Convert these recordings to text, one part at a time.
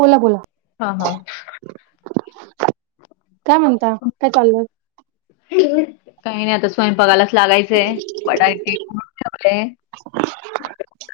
बोला बोला? हा हा. काय म्हणता, काय चाललं. [inaudible] काही नाही आता स्वयंपाकालाच लागायचय [unintelligible]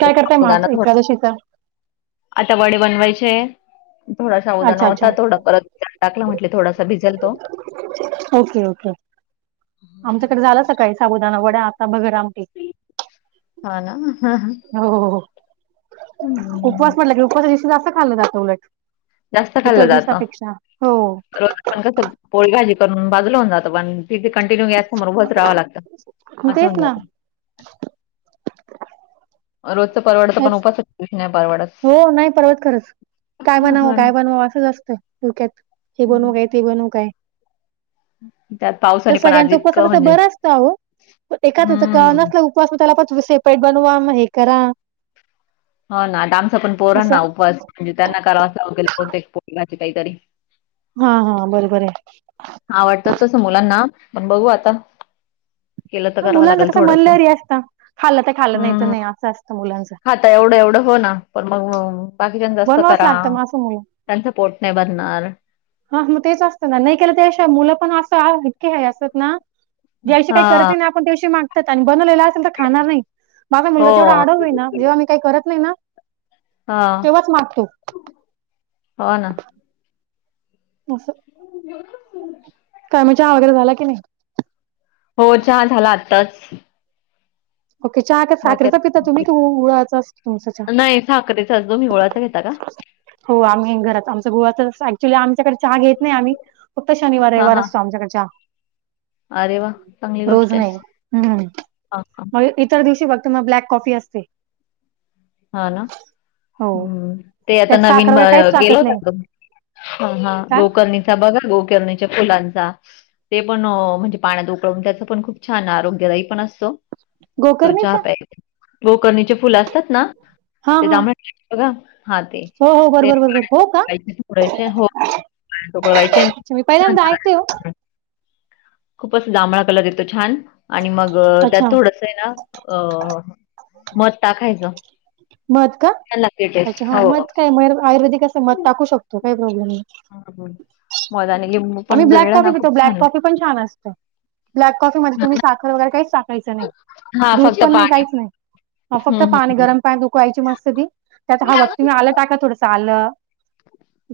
काय करताय मग थोडा एकादशीचा. आता वडे बनवायचे थोडा साबुदाणा अच्छा अच्छा होता थोडा परत टाकला म्हटल थोडासा भिजल तो. ओके- ओके आमच्याकडे झाला सकाळी साबुदाणा वडा आता बघर आमटी. हा ना. हो- हो. हम्म. उपवास म्हटला की उपवासा दिवशी जास्त खाल्लं जात उलट जास्त इतर दिवसापेक्षा हो. [inaudible] पण कसं पोळी भाजी करून भाजूला होऊन जातं पण तिथे कंटिन्यू गॅस समोर उभच राहावं लागतं. [inaudible] असं तेच होऊन ना. जातं. रोजच परवडत पण तेच उपासाच्या दिवशी नाही परवडत. हो नाही परवडत खरंच काय हं, बनवू काय हं. बनवू असंच असतंय डोक्यात हे बनवू काय ते बनवू काय. त्यात तर पावसाने पण आज सगळ्यांचा उपवास इतकं असला तर म्हणजे बरा असत अहो पण एखाद्या का हं. नसला उप त्याला परत स्वयंपाक बनवा मग हे करा. ह ना आता आमच्या पण पोरांना असं उपवास म्हणजे त्यांना करावंच लागेल बहुतेक पोळी भाजी काहीतरी. हा- हा बरोबर आहे आवडतं तसं मुलांना पण बघू आता. केलं तर ह करावं मुलांच लागेल कस मन थोडसं. लहरी असता खाल्लं तर खाल्लं नाही तर नाही असं असतं मुलांच. तर एवढं एवढं हो ना पण मग बाकीच्या जास्त बनवावंच करा लागतं मग असं मुलं त्यांचं पोट नाही भरणार. हा मग तेच असतं ना नाही केलं अश मुलं पण असं इतके असत ना ज्या दिवशी काही करत हा ना आपण दिवशी मागतात आणि बनवलेल खाणार नाही माझा हो मुलगा ऐवढा आढव आहे ना जेव्हा मी काही करत नाही ना. हा तेव्हाच मागतो हो ना. अस. ब. [inaudible] चहा वगैरे झाला की नाही. हो चहा झाला आत्ताच. ओके चहा का बाकी साखरेचा पिता तुम्ही की आता गु गुळाचा असतो तुमचा नाही साखरेचाच तुम्ही चहा. गुळाचा घेता का? हो आम्ही घरात आमच्या गुळाचा कसा ऍक्च्युली आमच्याकडे चहा घेत नाही आम्ही फक्त शनिवार हा रविवार हा असतो आमच्याकडे चहा. अरे वा चांगली रोज गोष्ट आहे नाही हम्म मग इतर दिवशी फक्त मग ब्लॅक कॉफी असते. हा ना. हो हम्म ते आता त्यात नवीन साखर वगैरे काहीच गेले टाकत होतात नाही का तुम्ही काय गोकर्णी बघा गोकर्णीच्या फुलांचा. ते पण म्हणजे पाण्यात उकळून त्याच पण खूप छान आरोग्यदायी पण असतो. तो चहा गोकर्णीचा प्यायले गोकर्णीचे फुल असतात ना हा ते हा जांभळ्या रंगाची बघा हा ते हो हो ती बरोबर बरोबर पाण्यात हो का उकळवायची हो. उकवलायची अच्छा मी पहिल्यांदा ऐकते हो [inaudible] खूपच जांभळा कलर येतो छान आणि मग त्यात अच्छा थोड स आहे ना मध टाकायचं मध का छान लागते अच्छा टेस्ट हा मध हो. काय आयुर्वेदिक असं मध टाकू शकतो काही प्रॉब्लेम नाही. हं, हं. मध आणि लिंबू आम्ही पण ब्लॅक पिळलं कॉफी ना खूप पितो ब्लॅक छान कॉफी पण छान असत. ब्लॅक कॉफी मध्ये तुम्ही साखर वगैरे काही काहीच नाही हां, दूध फक्त पण नाही पाणी. काहीच नाही फक्त हं, हं, पाणी हं. गरम उखळायची मस्त ती त्यात हवा तुम्ही आलं टाका थोडसं आलं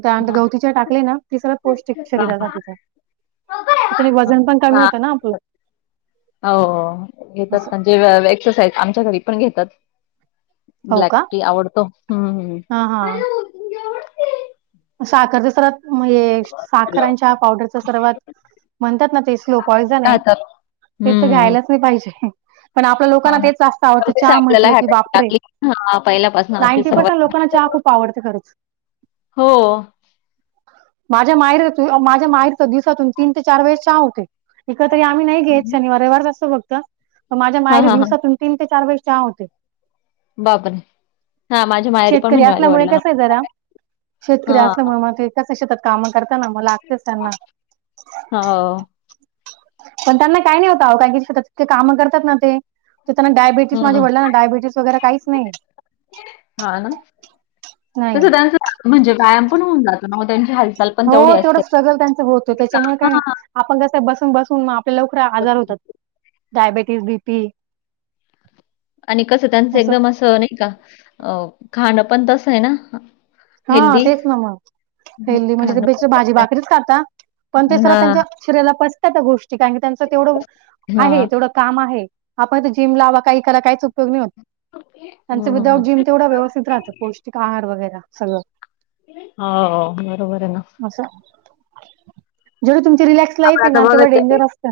त्यानंतर हां, गवती चहा टाकले ना ती सगळं पौष्टिक हां, शरीरासाठीच्या त्याच्यान हां. वजन पण कमी होतं ना हां. आपलं. हो घेतात असं म्हणजे एक्सरसाइज आमच्या घरी पण घेतात. हो ब्लॅक का टी आवडतो, हम्म. हा हा. साखर दिसात म्हणजे साखरांच्या पावडरच सर्वात, म्हणतात ना ते स्लो पॉयझन आहे. राहतात ते तर हम्म घ्यायलाच नाही पाहिजे. पण आपल्या लोकांना हो ना तेच जास्त आवडतं, पण कस चहा आपल्याला म्हटलं की हॅबिट बापरे, लागली हा पहिल्यापासून अशी नाईंटी सवय पर्सेंट लोकांना चहा खूप खूप आवडते खरंच. हो. माझ्या मायरी तु, माझ्या मायरच दिवसातून तीन ते चार वेळेस चहा होते. इतरी आम्ही नाही घेत, शनिवार रविवार जास्त फक्त, पण माझ्या हा मायरी हा हा दिवसातून तीन ते चार वेळेस चहा होतो. बापरे हा माझ्या माहेरी पण शेतकरी म्हणजे माझ्या असल्यामुळे वडिलांना कसय आहे जरा, शेतकरी हा असल्यामुळे मग एकाच शेतात काम करताना मला लागतेच त्यांना. हो. पण त्यांना काही नाही होत आवो, कारण की सतत कामं करतात ना ते. तर त्यांना डायबिटीस माझे हम्म वडिलाना डायबेटीस वगैरे काहीच नाही. हा नाही तसं त्याचं म्हणजे व्यायाम पण होऊन जात ना ओ त्यांची हाल हो तेवढं स्ट्रगल त्यांचं होतं, त्याच्यामुळे काही नाही. आपण कसं बसून बसून मग आपल्या लवकर आजार होतात. Diabetes B P. आणि कसं त्यांचं एकदम असं नाही का, अ खाणं पण तसं आहे ना. हा हेल्दी तेच ना मग, हेल्दी म्हणजे खाणं पण बेच भाजी आहे. भाकरीच खाता, पण ते सर हा त्यांच्या शरीराला पचतात त्या गोष्टी कारण का त्यांच तेवढं आहे, हा तेवढं काम आहे, आपण ते जिम लावा, काय करा, कायच उपयोग होत नाही त्याचं विदाआउट हम्म जिम तेवढं व्यवस्थित राहतं पौष्टिक आहार वगैरे सगळं. हो, बरोबर आहे ना. आसं, जेवढी तुमची रिलॅक्स [unintelligible] लाईफ आहे आपण ना तेवढं डेंजर असतं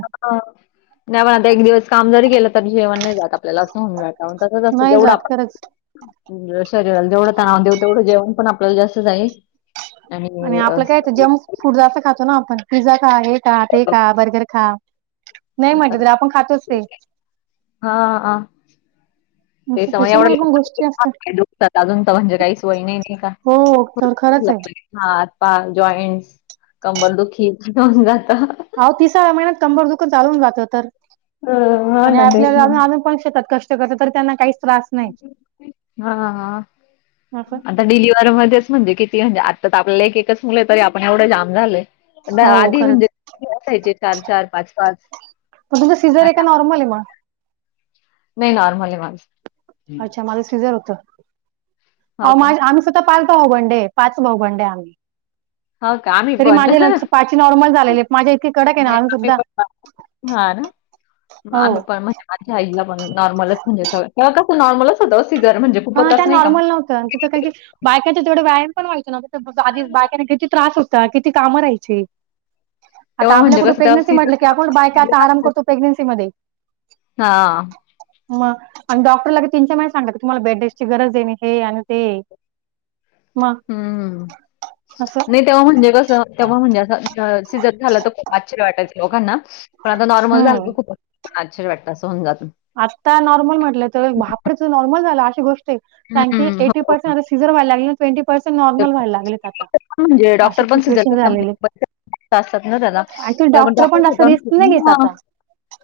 आता एक दिवस काम जरी गेल तरी जेवण नाही जात. आपल्याला असं हुन जातं, तसंच असं नाही जेवढं जात खरंच आपण शरीराला जेवढा तणाव देऊ, तेवढं जेवण पण आपल्याला जास्त जाईल. आणि आपलं काय जंक फूड जास्त खातो ना आपण, पिझ्झा खा, हे का, ते खा, बर्गर खा. नाही म्हटलं तरी आपण खातोच ते. हा हां. ते असं समय एवढं त्याच्यामुळे पण गोष्टी असतात. लवकर दुखतात अजून तर म्हणजे काहीच वय नाही, नाही का हो तर खरंच आहे [unintelligible] हात पाय जॉईंट्स, कंबल दुखी होऊन जातं. अहो तिसऱ्या महिन्यात कंबर दुकुन चालून जातो तर, हो आणि ना तेच आपल्याला आजुन आजुन पण शेतात कष्ट करतात तरी त्यांना काहीच त्रास नाही हा हा हा. आण असं आता डिलिव्हर मध्येच म्हणजे किती म्हणजे आता तर आपल्याला एक एकच मुलं तरी आपण एवढं जाम झालोय. धा हो आधी म्हणजे, खरंच आसायचे चार चार पाच पाच. प तुजं सीझरय का नॉर्मलय मग? नाही नॉर्मलय माझं. अच्छा, माझं सिझर होतं. हो का? माझ, आम्ही सुद्धा पाच भाऊबंडे, पाच भाऊबंडे आम्ही. हो का आम्ही तरी पण. माझ्या ला पाची नॉर्मल झालेली आहे, माझ्या इथे कडक आहे ना अजून सुद्धा. हा ना, हो आही पण म्हणजे माझ आईलापण नॉर्मलच, मणजे स्व तेवा कसं नॉर्मलच होतं ओ, सीझर म्हणजे हा खूपच त्या असं नाही का. नॉर्मल नव्हत्या तितं कारंकी बायकाचे तेवढे व्यायाम पण व्हायचं ना तस आधी बायकाने किती त्रास होता किती कामं राहायची. आता तेव्हा आपल्या म्हणजे कुठे कसं तेव्हा प्रेग्नेन्सी सीझर म्हटलं की आपण बायका आता आराम करतो प्रेग्नेनसी मध्ये. हां. मग आणि डॉक्टरला क तीन च्यार महिने सांगाता की तुम्हाला बेडरेस्टची गरज आहे हे आणि ते- मग हम्म हम्म हम्मं. असं नाय तेव्हा म्हणजे कसं तेव्हा म्हणजे असं सीझर झालं तर खूप आश्चर्य वाटायचं लोकांना पण आता नॉर्मल झालं कि हम्म. खुप आश्चर्य वाटतं अस हुन जातं. आत्ता नॉर्मल म्हटलं तर बापरे तुझ नॉर्मल झाला अशी गोष्ट कारण की हं, एटी हो. परर्सेंट आता सीझर व्हायला लागली ट्वेंटी पर्सेंट नॉर्मल व्हायला लागलेत आता. हं म्हणजे अशी डॉक्टर पण सिझर सिच्युएशन झालेली. [unintelligible] [unintelligible] आसतात ना त्याजा. ऍक्च्युली डॉक्टर पण जास्त रिस्क नाही घेत आता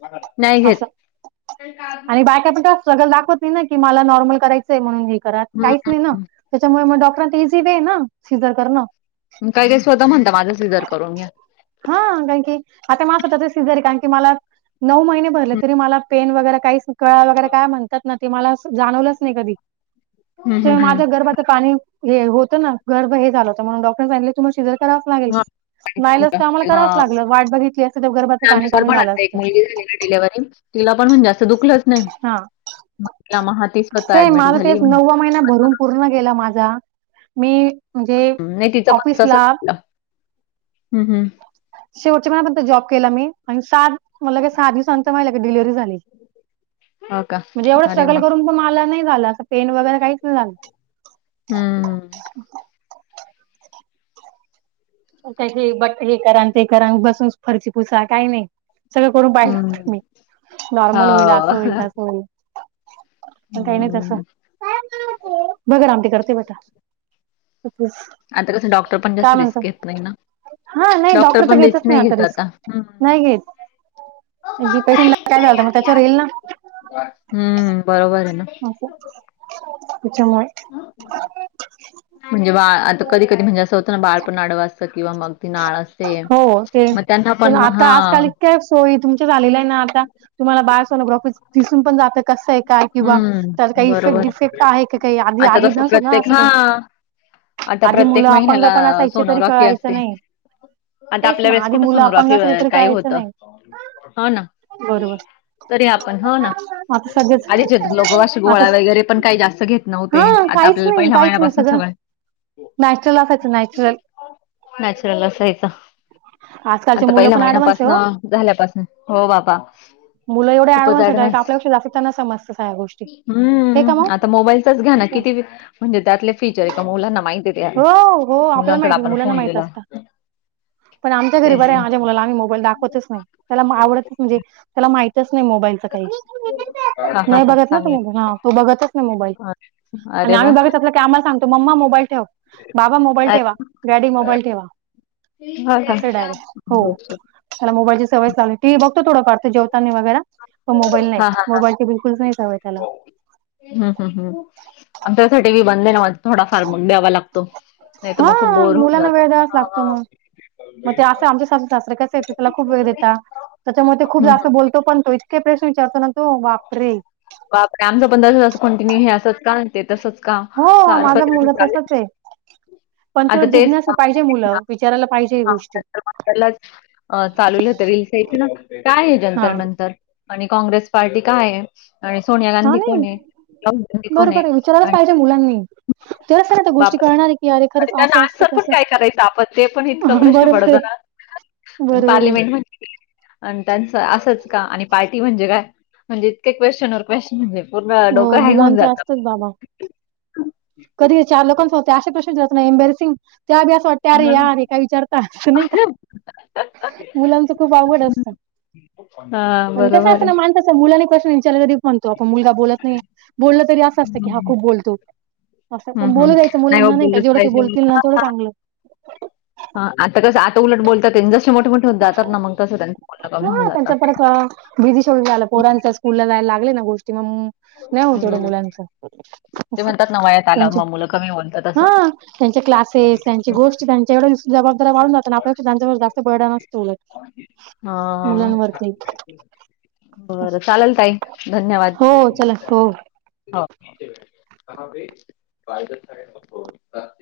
[unintelligible] नाय घेत. असं. आणि बायका पण तेवढा स्ट्रगल दाखवत नाही ना की मला नॉर्मल करायचंय म्हणून हे करा काहीच हं, नाही ना. त्याच्यामुळे मग डॉक्टरांत इझीबीय ना सिझर करणं. काही काही स्वतः म्हणता माझं सिझर करून घ्या. हा कारण की आता माझ स्वतः च सिझर कारण की मला नऊ महिने भरले तरी मला पेन वगैरे काही कळा वगैरे काय म्हणतात ना ते मला जाणवलंच नाही कधी. हं, हं, जेव्हा हं. माझ्या गर्भाचं पाणी हे होतं ना गर्भ हे झालं होतं म्हणून डॉक्टर सांगितले तुम्हाला शिजर करावच लागेल. हां, नाईलाज ते आम्हाला हां. करावच लागलं वाट बघितली असती तर गर्भाच पाणी आमची सर कमी पण झालं आता एक मुलगी झाली ना असतं. डिलिव्हरी तिला पण म्हणजे आसं दुखलंच नाय. हा तिला म हा ती स्वतः सेम ऍडमिट माझं झाली. तेच नववा महिना भरून पूर्ण गेला माझा मी म्हणजे हं, नाही तिचं ऑफिसला हम् हम्म. शेवटच्या महिन्यापर्यंत जॉब केला मी आणि सात मग लगेच सहा दिवसानंतर माझी लगेच डिलेव्हरी झाली. हो का? म्हणजे एवढं अरे स्ट्रगल वाह! करून पण मला नाइ झालं असं पेन वगैरे काहीच नाय झालं. हम्म. [inaudible] खुप काही काही हे बट हे करान ते करान बसूनच फरशी पुसा काय नाइ सगळं करून पाहिलं होत हं. मी नॉर्मल होईल हो. असं होईल तसं होईल- पण काही नाही तसं. हं. भगर आमटी करतेय बेटा अच् [unintelligible] आता कसं डॉक्टर पण जास्त रिस्क येत नाही ना हा नाही डॉक्टर तर पण घेतच रिस्क नाही आता घेत र हं. नाही घेत- पेशं काय झाल मग त्याच्या येईल ना- हम्म बरोबर आहे ना- त्याच्यामुळे- म्हणजे बाळ आता कधी कधी म्हणजे असं होतं ना बाळ पण अडवा असतं किंवा मग ती नाळ असतं- हो ते ही पण आता आजकाल- इतक्या सोयी तुमच्या झालेल्या आहे ना आता तुम्हाला बाळ सोनोग्राफी दिसून पण जात कसं आहे. काय किंवा तर हम्म काही इफेक्ट बरोबर डिफेक्ट आहे का काही आधी आता आधी कसं नसोध प्रत्येक असं हा काही- आता आधी मुलं प्रत्येक अपंग महिन्याला पण असायचे तरी सोनोग्राफी कळायचं असते. नाही. आता तेच आपल्या ना वेळेस आधी कुठ मुलं अपंग सोनोग्राफी असली तरी काही कळायचं होतं- नाही हो ना बरोबर तरी आपण हो ना- आता सगळेच आधिचे लोक आस आता गोळ्या वैगेरे पण काही जास्त घेत हा नव्हतं. ते आता काहीच आपल्याला नाही पहिल्या काहीच नाही महिन्यापासून सगळं- नॅचरल असायचं नॅचरल नॅचरल असायचं- आजकालची आता मुलं पहिल्या पण ऍडव्हान्स आहे महिन्यापासन हो झाल्यापासून हो बाबा मुलं एवढा खूपच एडवन्सतना ऍडव्हान्स आपल्यापेक्षा जास्तना समतं सगळ्या गोष्टी- हे का हम्म मग आता मोबाईलचच घ्या ना असं. किती म्हणजे त्यातले फीचर आहे का मुलांना माहितीत हो हो आपल्याला माहती मुलांना माहित दिला असत- पण आमच्या घरी बर तेच आहे ना माझ्या मुला आम्ही मोबाईल दाखवत नाही त्याला आवडतच- म्हणजे त्याला माहितच नाही मोबाईलचं काही- हा हा नाही हा बघत ना तू चांगले मोबाल हा तू बघतच ना मोबाईल- आणि अरे आम्ही वा बघत असल की आम्हाला सांगतो मम्मा मोबाईल ठेव- बाबा मोबाईल अरे ठेवा, डॅडी मोबाईल ठेवा हो का असे डॅडी हो त्याला मोबाईलची सवय नाही लावली टिव्ही बघतो थोडफार जवताांनी वगैरे- पण मोबाईल नाही हा हा मोबाईल ते बिलकुलच नाही त्याला- हम्म हम् हम् त्यासाठी मी बंद ना मा थोडा फार द्यावा लागतो- नाही तर हा मग खूप बोर होवून मुलांना जात- वेळ द्यावाच लागतो मग मग ते असं आमचे सासू सासरे कसे त्याला खूप वेळ देता त्याच्यामुळे ते खूप हम्म हम्म. जास्त बोल- तो पण तो इतके प्रश्न विचारतो ना तो बापरे- आपण आमचं पण् तसेच कंटिन्यू हे असच का? ते तसच का? हो सारखं माझा त्याच मुलगा चालूय- तसाच आहे पण त जिज्ञसु पाहिजे मुलं विचारायला पाहिजे ही गोष्टी- त्याला- चालू तर काय आहे काय हां. जंतर नंतर आणि काँग्रेस पार्टी काय आहे? आणि सोनिया हां, गांधी नाही कोण आहे? राहुल गांधी कोण बरोबर आहे विचाराच आणि पाहिजे मुलांनी ते स त्या गोष्टी बापरे! करळणार आहे की अरे- आणि खरंच त्या असं असतं, आजच पण तसं काय असतं. करायचं आपण ते पण इतकं प्रश्न बरोबर पडत आहे, ना- बरोबर आहे. पार्लिमेंट म्हण- आणि त्यांचं असच का? आणि पार्टी म्हणजे काय म्हणजे इतके क्वेशन व क्वेशचन म्हणजे पूर्ण अ डोकं हँग होऊन मुलांच जातं. असतच बाबा कधी चार लोकांच होते अस कश प्रश्न जात नाही इनबॅलेसिंग त्या असं वातं त्यारे हां. या अरे काय विचारता असं नाही का मुलांच खूप आवड असत. हा बरोबर आहे. मान मुला प्रश्नचाल मानत आप मु [inaudible] नाही बोललं तरी असं असतं की खूप बोलतो. असं हं, पण हं. बोलू द्यायचं हो मुलांना नाही का बोललंच जेवढं ते पाहिजे. बोलतील ना तेवढं चांगलं. आता कसं आता उलट बोलतात त्यां जसे मोठे मोठे होत जातात ना मग तसं त्यांच बोलणं कमी होन जातं. भीदी सोडू झाला पोरांच्या स्कू ला जायला लागले ना गोष्टी मगग, नाही हो हं, तेवढ्या हं. मुलांच ते अस म्हणतात ना, वयात आल्यावर त्यांची मग मुलं कमी बोलतात असं. हा त्यांचे क्लासेस त्यांची गोष्ट त्यांच्या जबाबदारी वाढून जातं आपल्याक्ष त्यांच्यावर जास्त बळडन असतं. हा आं बरं चालेल ताई धन्यवाद. हो चला हो. हो.